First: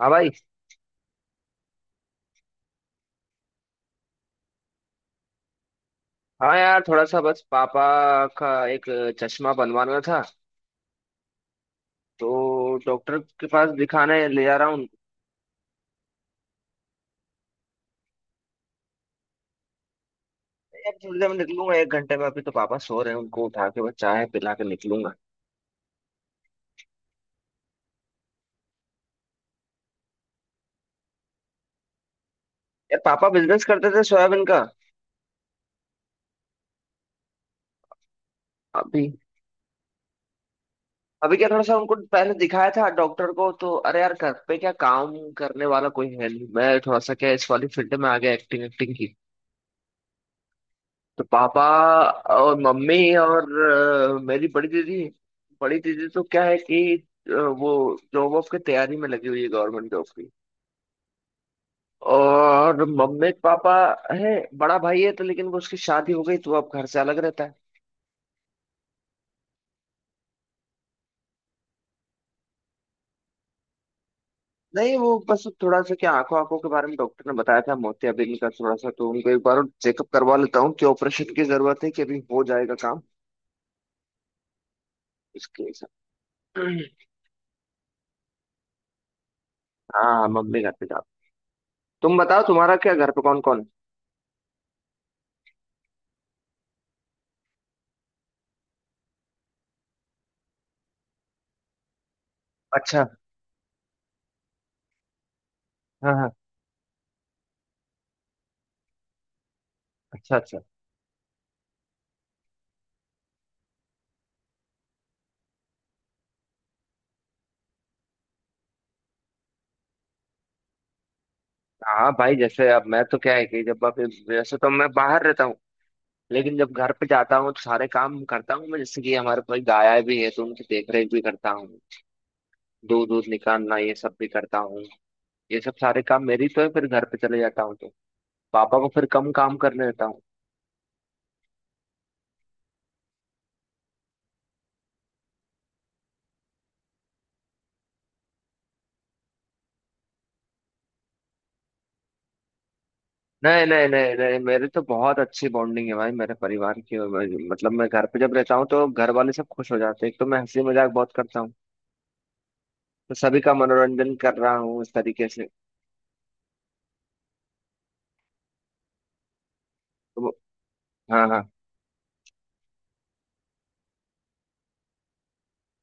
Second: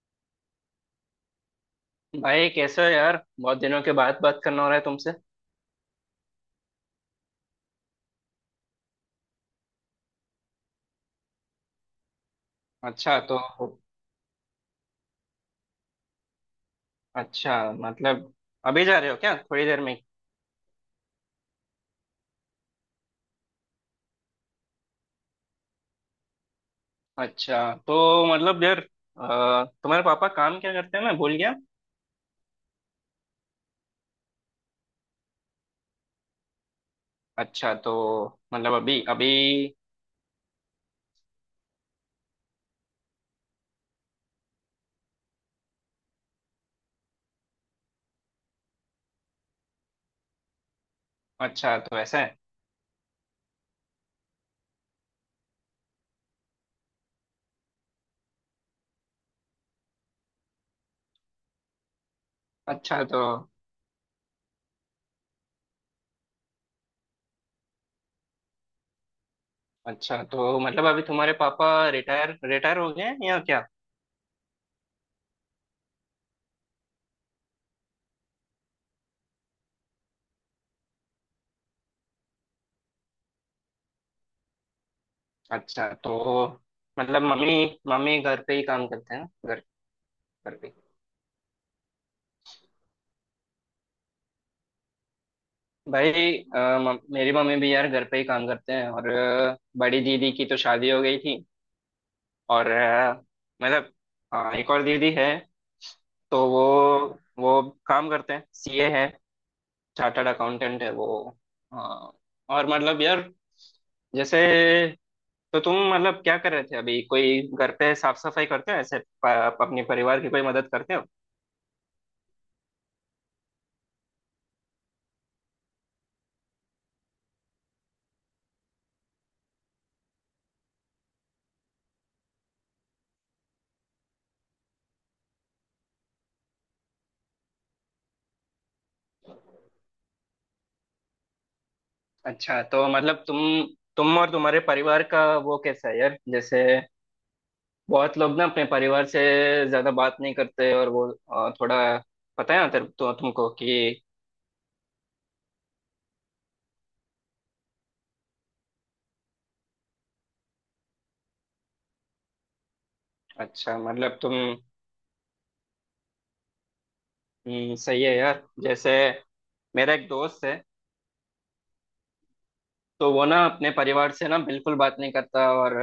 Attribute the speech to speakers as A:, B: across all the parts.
A: हाँ भाई।
B: भाई कैसे हो यार? बहुत दिनों के बाद बात करना हो रहा है तुमसे।
A: हाँ यार, थोड़ा सा बस पापा का एक चश्मा बनवाना था तो डॉक्टर
B: अच्छा तो।
A: के पास दिखाने ले जा रहा हूँ।
B: अच्छा मतलब अभी जा रहे हो क्या थोड़ी देर में?
A: यार थोड़ी देर में निकलूंगा, एक घंटे में। अभी तो पापा सो रहे हैं, उनको उठा के बस चाय पिला के निकलूंगा।
B: अच्छा तो मतलब यार, तुम्हारे पापा काम क्या करते हैं, मैं भूल गया।
A: यार पापा बिजनेस करते थे सोयाबीन का।
B: अच्छा तो मतलब अभी
A: अभी।
B: अभी?
A: अभी क्या, थोड़ा सा उनको पहले दिखाया था डॉक्टर को तो, अरे यार घर पे क्या काम करने वाला कोई है नहीं, मैं थोड़ा सा क्या इस वाली फील्ड में आ गया एक्टिंग, एक्टिंग तो पापा।
B: अच्छा तो ऐसा है।
A: और मम्मी और मेरी बड़ी दीदी। बड़ी दीदी तो क्या है कि वो जॉब वॉब की तैयारी में लगी हुई है, गवर्नमेंट जॉब की। और
B: अच्छा तो।
A: मम्मी पापा है। बड़ा भाई है तो, लेकिन वो, उसकी शादी हो गई तो वो अब घर से अलग रहता है।
B: अच्छा तो मतलब अभी तुम्हारे पापा रिटायर रिटायर हो गए हैं या क्या?
A: नहीं, वो बस थोड़ा सा क्या, आंखों आंखों के बारे में डॉक्टर ने बताया था, मोतियाबिंद का थोड़ा सा, तो उनको एक बार चेकअप करवा लेता हूँ कि ऑपरेशन की जरूरत है कि अभी हो जाएगा काम। इसके
B: अच्छा
A: हिसाब।
B: तो मतलब मम्मी मम्मी घर पे ही काम करते हैं ना? घर
A: हाँ,
B: घर
A: मम्मी घर
B: पे।
A: पे, जाओ। तुम बताओ, तुम्हारा क्या घर पे कौन कौन है?
B: भाई अ, मेरी मम्मी भी यार घर पे ही काम करते हैं, और बड़ी दीदी की तो शादी हो गई थी। और
A: अच्छा।
B: मतलब एक और दीदी है।
A: हाँ हाँ।
B: तो वो काम करते हैं, सीए है, चार्टर्ड
A: अच्छा अच्छा।
B: अकाउंटेंट है वो। अ, और मतलब यार जैसे, तो तुम मतलब क्या कर रहे थे अभी? कोई घर पे साफ सफाई करते हो ऐसे, अपने परिवार की कोई मदद करते हो?
A: हाँ भाई, जैसे अब मैं तो क्या है कि जब अब, वैसे तो मैं बाहर रहता हूँ। लेकिन जब घर पे जाता हूँ तो सारे काम करता हूँ मैं, जैसे कि हमारे पास गाय भी है तो उनकी देख रेख भी करता हूँ। दूध दूध निकालना ये सब भी करता हूँ। ये सब सारे काम मेरी तो है, फिर घर पे चले जाता हूँ तो पापा को फिर कम काम करने देता हूँ।
B: अच्छा तो मतलब तुम और तुम्हारे परिवार का वो कैसा है यार? जैसे बहुत लोग ना अपने परिवार से ज्यादा बात नहीं करते, और वो थोड़ा, पता है ना तेरे, तो तुमको
A: नहीं नहीं
B: कि।
A: नहीं नहीं, मेरी तो बहुत अच्छी बॉन्डिंग है भाई, मेरे परिवार की। और मतलब मैं घर पे जब रहता हूँ तो घर वाले सब खुश हो जाते हैं, एक तो मैं हंसी मजाक बहुत करता हूँ। तो सभी का
B: अच्छा
A: मनोरंजन
B: मतलब
A: कर
B: तुम,
A: रहा हूँ इस तरीके से।
B: सही है यार। जैसे मेरा एक
A: तो।
B: दोस्त है,
A: हाँ हाँ
B: तो वो ना अपने परिवार से ना बिल्कुल बात नहीं करता, और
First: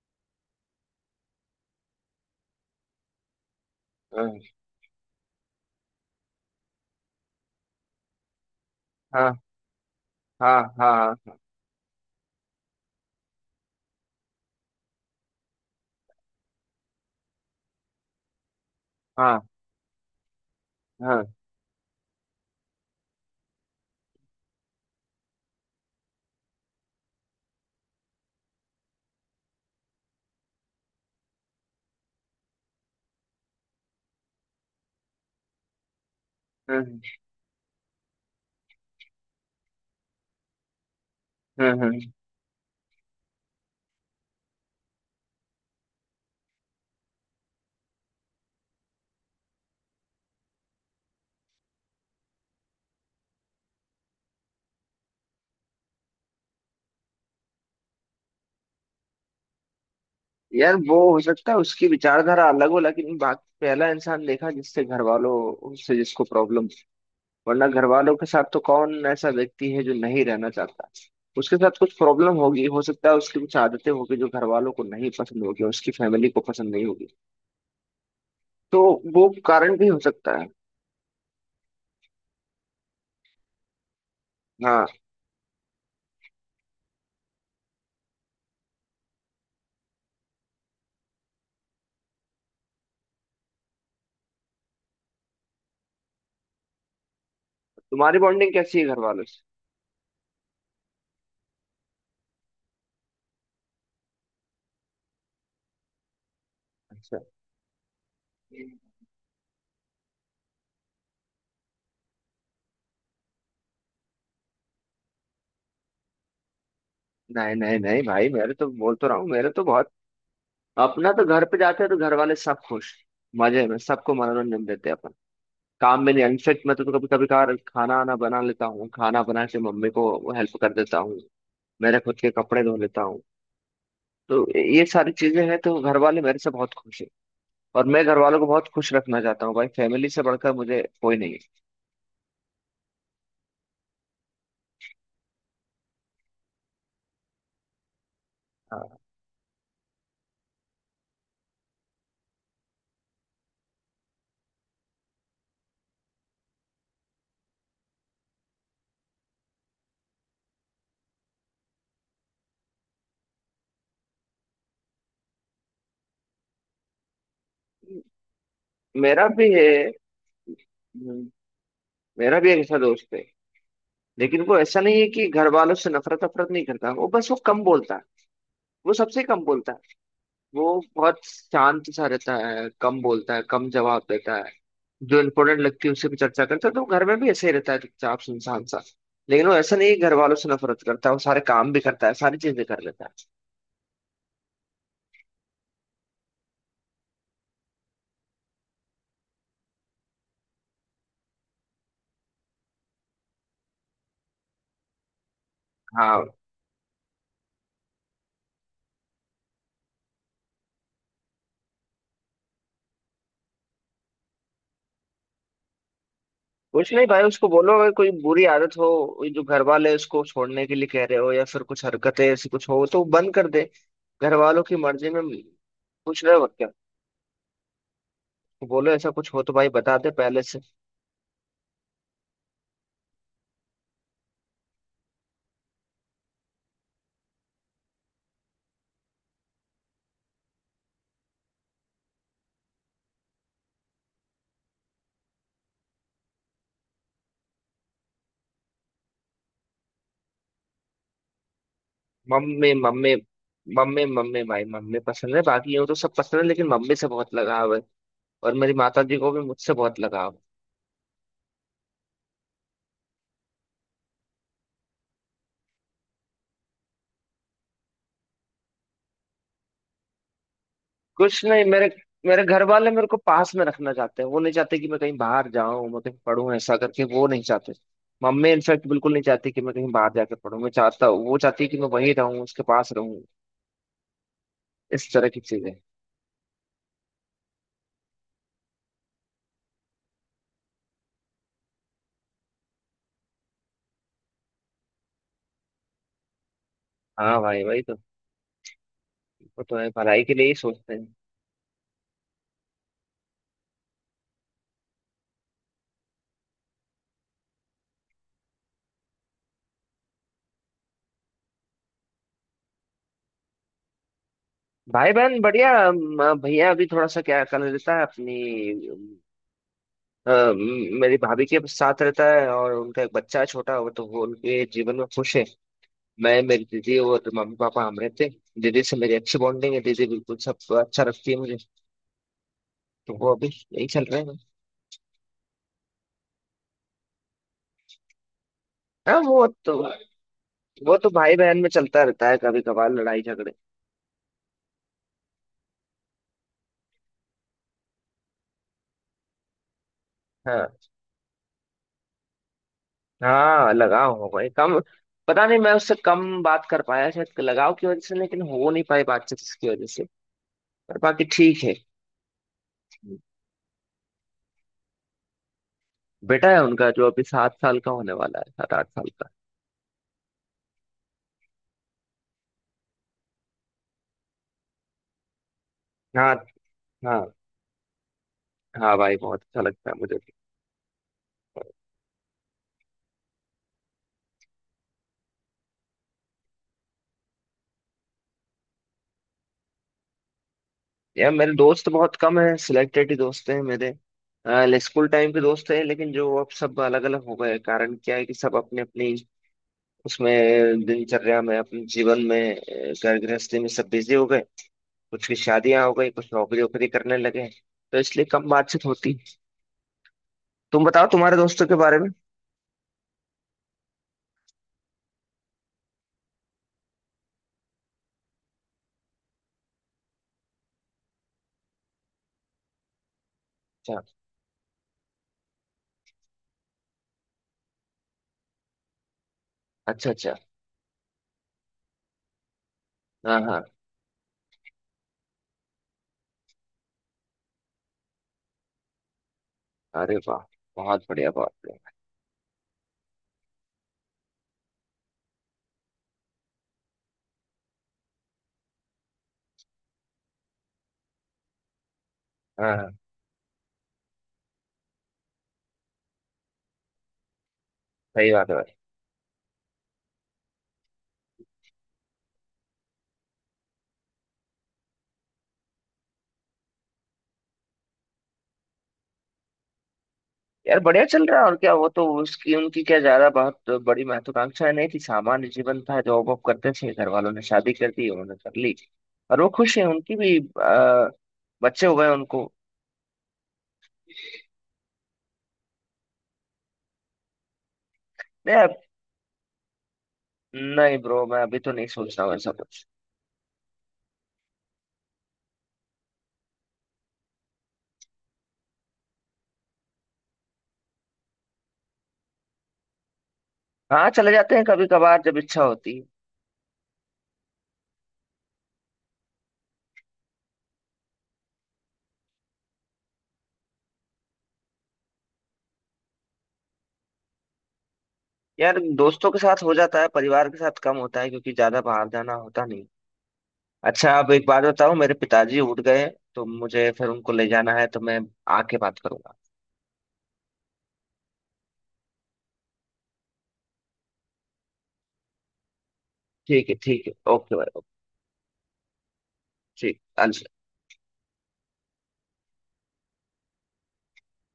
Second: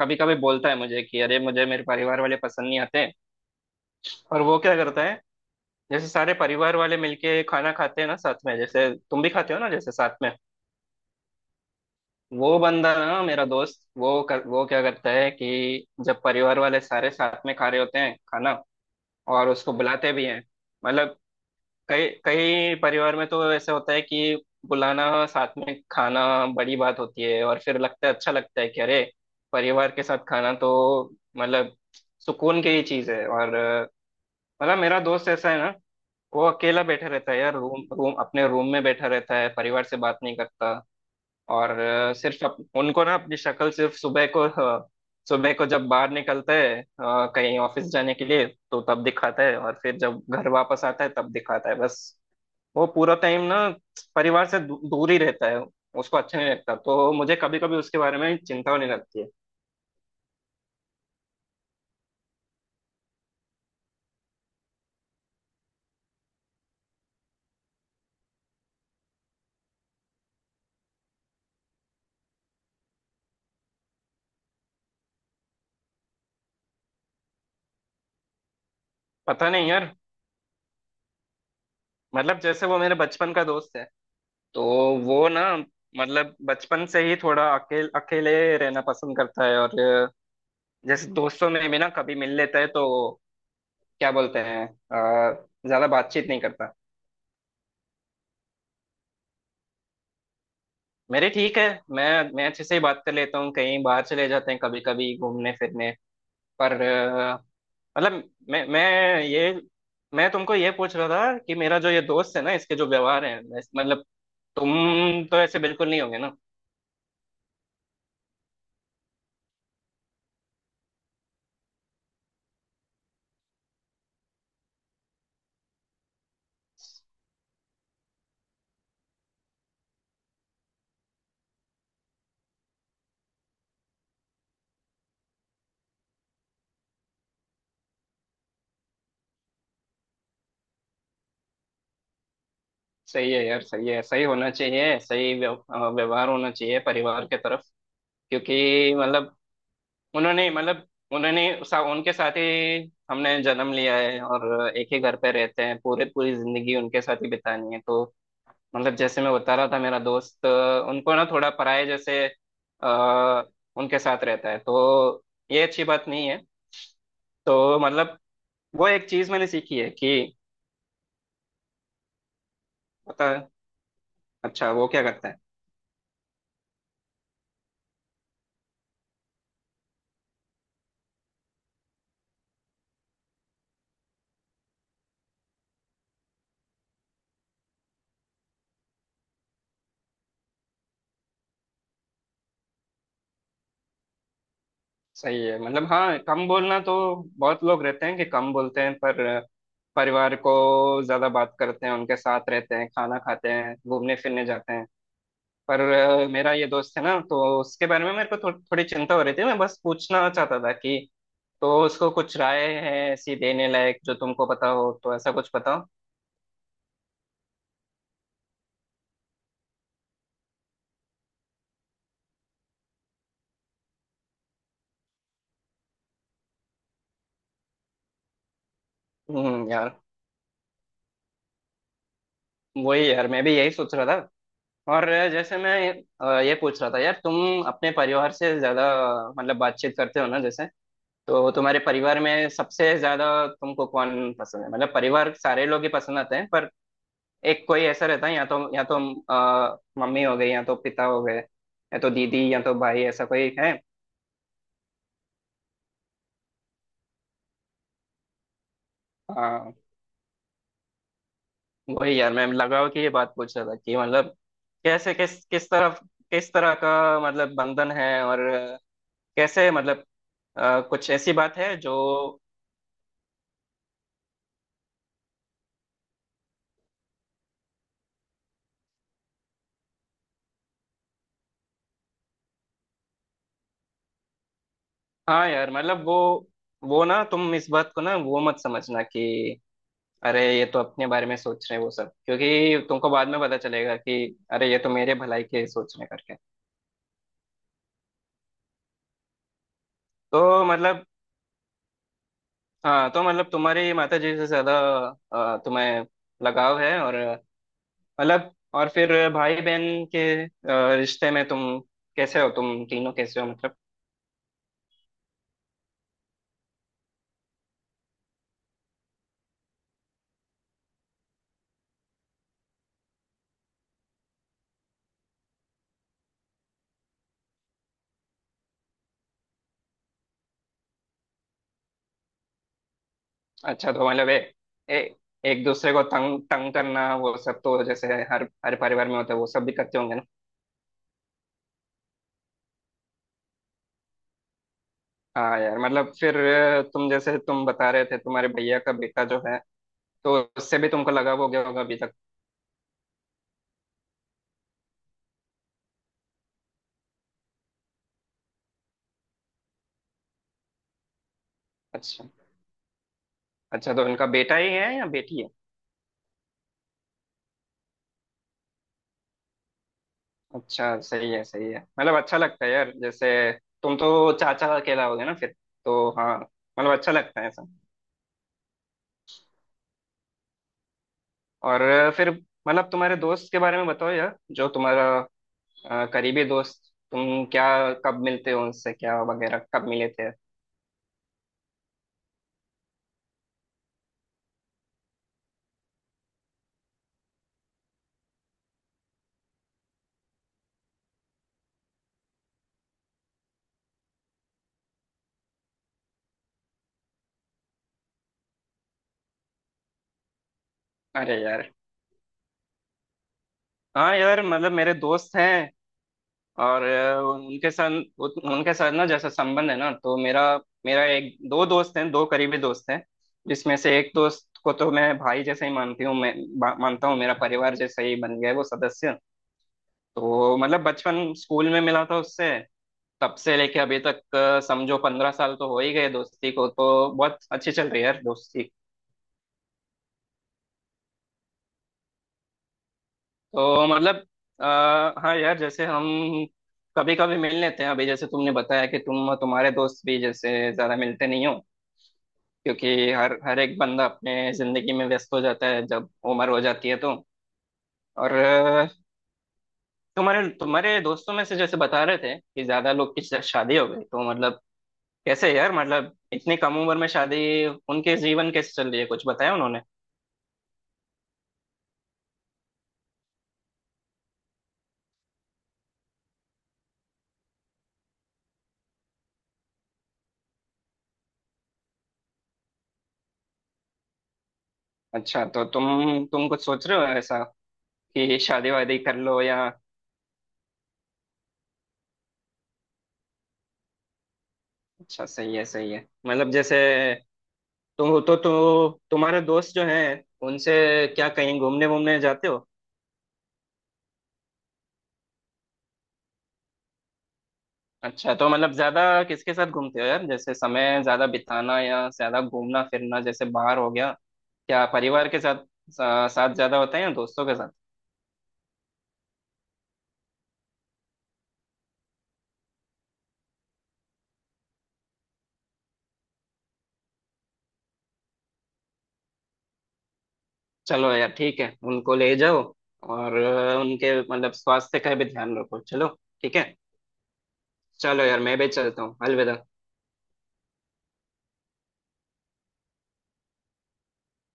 B: कभी कभी बोलता है मुझे कि अरे, मुझे मेरे परिवार वाले पसंद नहीं आते।
A: हाँ
B: और वो क्या करता है? जैसे सारे परिवार वाले मिलके खाना खाते हैं ना साथ में, जैसे तुम भी
A: हाँ
B: खाते हो ना जैसे साथ में।
A: हाँ हाँ
B: वो बंदा ना मेरा दोस्त, वो क्या करता है कि जब परिवार वाले सारे साथ में खा रहे होते हैं खाना,
A: हाँ
B: और उसको बुलाते भी हैं, मतलब
A: हाँ।
B: कई कई परिवार में तो ऐसे होता है कि बुलाना साथ में खाना बड़ी बात होती है, और फिर लगता है अच्छा लगता है कि अरे, परिवार के साथ खाना तो मतलब सुकून की ही चीज है। और मतलब मेरा दोस्त ऐसा है ना, वो अकेला
A: हम्म,
B: बैठा रहता है यार, रूम रूम अपने रूम में बैठा रहता है, परिवार से बात नहीं करता। और
A: हम्म, हम्म।
B: सिर्फ उनको ना अपनी शक्ल सिर्फ सुबह को, सुबह को जब बाहर निकलता है कहीं ऑफिस जाने के लिए, तो तब दिखाता है, और फिर जब घर वापस आता है तब दिखाता है बस। वो पूरा टाइम ना परिवार से दूर ही रहता है, उसको अच्छा नहीं लगता, तो मुझे कभी कभी उसके बारे में चिंता होने लगती है।
A: यार, वो हो सकता है उसकी विचारधारा अलग हो, लेकिन बात, पहला इंसान देखा जिससे घर वालों से, जिसको प्रॉब्लम। वरना घर वालों के साथ तो कौन ऐसा व्यक्ति है जो नहीं रहना चाहता। उसके साथ कुछ प्रॉब्लम होगी, हो सकता है उसकी कुछ आदतें होगी जो घर वालों को नहीं पसंद होगी, उसकी फैमिली को पसंद नहीं होगी। तो वो
B: पता नहीं
A: कारण भी
B: यार,
A: हो सकता है।
B: मतलब जैसे वो मेरे बचपन का दोस्त है, तो
A: हाँ।
B: वो ना मतलब बचपन से ही थोड़ा अकेले अकेले रहना पसंद करता है, और जैसे दोस्तों में भी ना कभी मिल लेता है तो क्या बोलते हैं, ज्यादा बातचीत नहीं करता।
A: तुम्हारी बॉन्डिंग कैसी है घर वालों से?
B: मेरे ठीक है, मैं मैं अच्छे से ही बात कर लेता हूँ, कहीं बाहर चले जाते हैं कभी कभी घूमने फिरने। पर
A: अच्छा।
B: मतलब ये मैं तुमको ये पूछ रहा था कि मेरा जो ये दोस्त है ना, इसके जो व्यवहार है, मतलब तुम तो ऐसे बिल्कुल नहीं होगे ना।
A: नहीं नहीं नहीं भाई, मेरे तो, बोल तो रहा हूँ, मेरे तो बहुत, अपना तो घर पे जाते हैं तो घर वाले सब खुश, मजे में सबको मनोरंजन देते हैं अपन। काम में नहीं अनफिट, मैं तो कभी कभी कभार खाना आना बना लेता हूँ, खाना बना के मम्मी को हेल्प कर देता हूँ। मेरे खुद के कपड़े धो लेता हूँ। तो ये सारी चीजें हैं तो घर वाले मेरे से बहुत खुश हैं। और मैं घर वालों को बहुत खुश रखना चाहता हूँ भाई, फैमिली से बढ़कर मुझे कोई नहीं है।
B: सही है यार, सही है, सही होना चाहिए, सही व्यवहार होना चाहिए परिवार के तरफ, क्योंकि
A: हाँ।
B: मतलब उन्होंने, मतलब उन्होंने उनके साथ ही हमने जन्म लिया है और एक ही घर पे रहते हैं, पूरे पूरी जिंदगी उनके साथ ही बितानी है, तो। मतलब जैसे मैं बता रहा था मेरा दोस्त, उनको ना थोड़ा पराये जैसे आ, उनके साथ रहता है, तो ये अच्छी बात नहीं है। तो मतलब वो एक
A: मेरा
B: चीज
A: भी
B: मैंने
A: है।
B: सीखी है कि,
A: हम्म। मेरा भी एक ऐसा दोस्त है।
B: पता।
A: लेकिन वो
B: अच्छा,
A: ऐसा
B: वो
A: नहीं
B: क्या
A: है कि
B: करता है?
A: घर वालों से नफरत अफरत नहीं करता, वो बस, वो कम बोलता है। वो सबसे कम बोलता है। वो बहुत शांत सा रहता है, कम बोलता है, कम जवाब देता है। जो इम्पोर्टेंट लगती है उसी पे चर्चा करता है, तो वो घर में भी ऐसे ही रहता है, चुपचाप सुनसान सा। लेकिन वो ऐसा नहीं है कि घर वालों से नफरत करता है, वो सारे काम भी करता है, सारी चीजें कर लेता है।
B: सही है मतलब। हाँ, कम बोलना तो बहुत लोग रहते हैं कि कम बोलते हैं, पर परिवार को ज्यादा बात करते हैं, उनके साथ रहते हैं, खाना खाते हैं, घूमने फिरने जाते हैं। पर
A: हाँ।
B: मेरा ये दोस्त है ना, तो उसके बारे में मेरे को थोड़ी चिंता हो रही थी, मैं बस पूछना चाहता था कि तो उसको कुछ राय है ऐसी देने लायक जो तुमको पता हो, तो ऐसा कुछ बताओ।
A: कुछ नहीं भाई, उसको बोलो अगर कोई बुरी आदत हो, वो जो घर वाले उसको छोड़ने के लिए कह रहे हो, या फिर कुछ हरकतें ऐसी कुछ हो तो वो बंद कर दे। घर वालों की मर्जी में कुछ रहे वक्त क्या। तो बोलो, ऐसा कुछ हो तो भाई
B: यार,
A: बता दे पहले से।
B: वही यार, मैं भी यही सोच रहा था। और जैसे मैं ये पूछ रहा था यार, तुम अपने परिवार से ज्यादा मतलब बातचीत करते हो ना, जैसे तो तुम्हारे परिवार में सबसे ज्यादा तुमको कौन पसंद है? मतलब परिवार सारे लोग ही पसंद आते हैं, पर एक कोई ऐसा रहता है, या तो मम्मी हो गई, या तो पिता हो गए, या तो दीदी, या
A: मम्मी,
B: तो भाई,
A: मम्मी।
B: ऐसा कोई है?
A: मम्मी मम्मी भाई, मम्मी पसंद है, बाकी यूँ तो सब पसंद है लेकिन मम्मी से बहुत लगाव है। और मेरी माता जी को भी
B: आ,
A: मुझसे बहुत लगाव है।
B: वही यार, मैं लगाव की ये बात पूछ रहा था कि मतलब कैसे, किस किस तरफ, किस तरह का मतलब बंधन है, और कैसे मतलब कुछ ऐसी
A: कुछ
B: बात
A: नहीं,
B: है
A: मेरे
B: जो।
A: मेरे घर वाले मेरे को पास में रखना चाहते हैं, वो नहीं चाहते कि मैं कहीं बाहर जाऊं, मैं कहीं पढूं, ऐसा करके वो नहीं चाहते। मम्मी इनफैक्ट बिल्कुल नहीं चाहती कि मैं कहीं बाहर जाकर पढूं, मैं चाहता हूँ, वो चाहती है कि मैं वहीं रहूं, उसके पास रहूं। इस तरह की
B: हाँ यार
A: चीजें।
B: मतलब वो ना, तुम इस बात को ना वो मत समझना कि अरे, ये तो अपने बारे में सोच रहे हैं वो सब, क्योंकि तुमको बाद में पता चलेगा कि अरे, ये तो मेरे भलाई के सोच रहे हैं करके।
A: हाँ भाई भाई, तो, वो तो है, भलाई के लिए ही
B: तो
A: सोचते
B: मतलब
A: हैं।
B: हाँ, तो मतलब तुम्हारी माता जी से ज्यादा तुम्हें लगाव है। और मतलब, और फिर भाई बहन के रिश्ते में तुम कैसे हो? तुम तीनों कैसे हो मतलब?
A: भाई बहन बढ़िया, भैया अभी थोड़ा सा क्या कर लेता है अपनी, मेरी भाभी के साथ रहता है, और उनका एक बच्चा है छोटा, वो तो, वो उनके जीवन में खुश है। मैं, मेरी दीदी और मम्मी पापा, हम रहते हैं, दीदी से मेरी अच्छी बॉन्डिंग है, दीदी बिल्कुल सब अच्छा रखती है मुझे। तो वो अभी यही
B: अच्छा
A: चल
B: तो
A: रहे
B: मतलब
A: हैं।
B: ए, ए, एक दूसरे को तंग तंग करना वो सब तो जैसे हर हर परिवार में
A: हाँ,
B: होता है,
A: वो
B: वो सब भी
A: तो,
B: करते होंगे ना?
A: वो तो भाई बहन में चलता रहता है, कभी कभार लड़ाई झगड़े।
B: हाँ यार, मतलब फिर तुम, जैसे तुम बता रहे थे तुम्हारे भैया का बेटा जो है, तो
A: हाँ
B: उससे भी तुमको लगा हो गया होगा अभी तक।
A: हाँ, लगाव हो गए कम। पता नहीं, मैं उससे कम बात कर पाया, शायद लगाव की वजह से, लेकिन हो नहीं पाई बातचीत उसकी वजह से। पर बाकी ठीक है।
B: अच्छा। अच्छा तो उनका बेटा ही है या बेटी है?
A: बेटा है उनका, जो अभी 7 साल का होने वाला है, 7-8 साल का।
B: अच्छा, सही है सही है, मतलब अच्छा लगता है यार जैसे, तुम तो चाचा अकेला हो गए ना फिर, तो
A: हाँ।
B: हाँ, मतलब अच्छा
A: हाँ।
B: लगता है ऐसा।
A: हाँ भाई, बहुत अच्छा लगता है मुझे भी।
B: और फिर मतलब तुम्हारे दोस्त के बारे में बताओ यार, जो तुम्हारा करीबी दोस्त, तुम क्या, कब मिलते हो उनसे, क्या वगैरह, कब मिले थे?
A: यार मेरे दोस्त बहुत कम है, सिलेक्टेड ही दोस्त हैं मेरे। स्कूल टाइम के दोस्त हैं, लेकिन जो अब सब अलग अलग हो गए, कारण क्या है कि सब अपने अपनी, उसमें दिनचर्या में, अपने जीवन में, घर गृहस्थी में सब बिजी हो गए। कुछ की शादियां हो गई, कुछ नौकरी वोकरी करने लगे। तो इसलिए कम बातचीत होती। तुम बताओ तुम्हारे
B: अरे
A: दोस्तों
B: यार,
A: के बारे में।
B: हाँ यार मतलब मेरे दोस्त हैं, और उनके साथ, उनके साथ ना जैसा संबंध है ना, तो मेरा मेरा एक दो दोस्त हैं, दो करीबी दोस्त हैं, जिसमें से
A: अच्छा।
B: एक दोस्त को तो मैं भाई जैसे ही मानती हूँ, मैं मानता हूँ, मेरा परिवार जैसा ही बन गया है वो सदस्य।
A: अच्छा अच्छा।
B: तो मतलब बचपन स्कूल में मिला था उससे, तब
A: हाँ
B: से
A: हाँ।
B: लेके अभी तक, समझो 15 साल तो हो ही गए दोस्ती को, तो बहुत अच्छी चल रही है यार दोस्ती।
A: अरे वाह! बहुत बढ़िया बहुत बढ़िया।
B: तो मतलब हाँ यार, जैसे हम कभी कभी मिल लेते हैं, अभी जैसे तुमने बताया कि तुम, तुम्हारे दोस्त भी जैसे ज्यादा मिलते नहीं हो,
A: हाँ हाँ।
B: क्योंकि हर हर एक बंदा अपने जिंदगी में व्यस्त हो जाता है जब उम्र हो जाती है तो।
A: सही
B: और
A: बात है।
B: तुम्हारे तुम्हारे दोस्तों में से जैसे बता रहे थे कि ज्यादा लोग की शादी हो गई, तो मतलब कैसे यार, मतलब इतनी कम उम्र में शादी, उनके जीवन कैसे चल रही है, कुछ बताया उन्होंने?
A: यार बढ़िया चल रहा है और क्या, वो तो, उसकी उनकी क्या, ज्यादा बहुत बड़ी महत्वाकांक्षा नहीं थी, सामान्य जीवन था, जॉब वॉब करते थे, घर वालों ने शादी कर दी, उन्होंने कर ली। और वो खुश है, उनकी भी बच्चे हो गए उनको।
B: अच्छा तो तुम कुछ सोच रहे हो ऐसा कि
A: नहीं
B: शादी वादी कर लो या?
A: नहीं ब्रो, मैं अभी तो नहीं सोच रहा हूँ ऐसा कुछ।
B: अच्छा सही है सही है, मतलब जैसे तुम, तो तुम्हारे दोस्त जो हैं उनसे क्या कहीं घूमने वूमने जाते हो?
A: हाँ, चले जाते हैं कभी कभार जब इच्छा होती है।
B: अच्छा तो मतलब ज्यादा किसके साथ घूमते हो यार? जैसे समय ज्यादा बिताना या ज्यादा घूमना फिरना जैसे बाहर हो गया, क्या परिवार के साथ, साथ ज्यादा होता है या दोस्तों के साथ?
A: यार दोस्तों के साथ हो जाता है, परिवार के साथ कम होता है क्योंकि ज्यादा बाहर जाना होता नहीं। अच्छा, अब एक बात बताओ, मेरे पिताजी उठ गए हैं, तो मुझे फिर उनको ले जाना है, तो मैं आके बात करूंगा।
B: चलो यार ठीक है, उनको ले जाओ। और उनके मतलब स्वास्थ्य का भी ध्यान रखो, चलो, ठीक
A: ठीक है
B: है।
A: ठीक है, ओके भाई, ओके।
B: चलो यार, मैं भी चलता हूँ, अलविदा।
A: ठीक, अलविदा।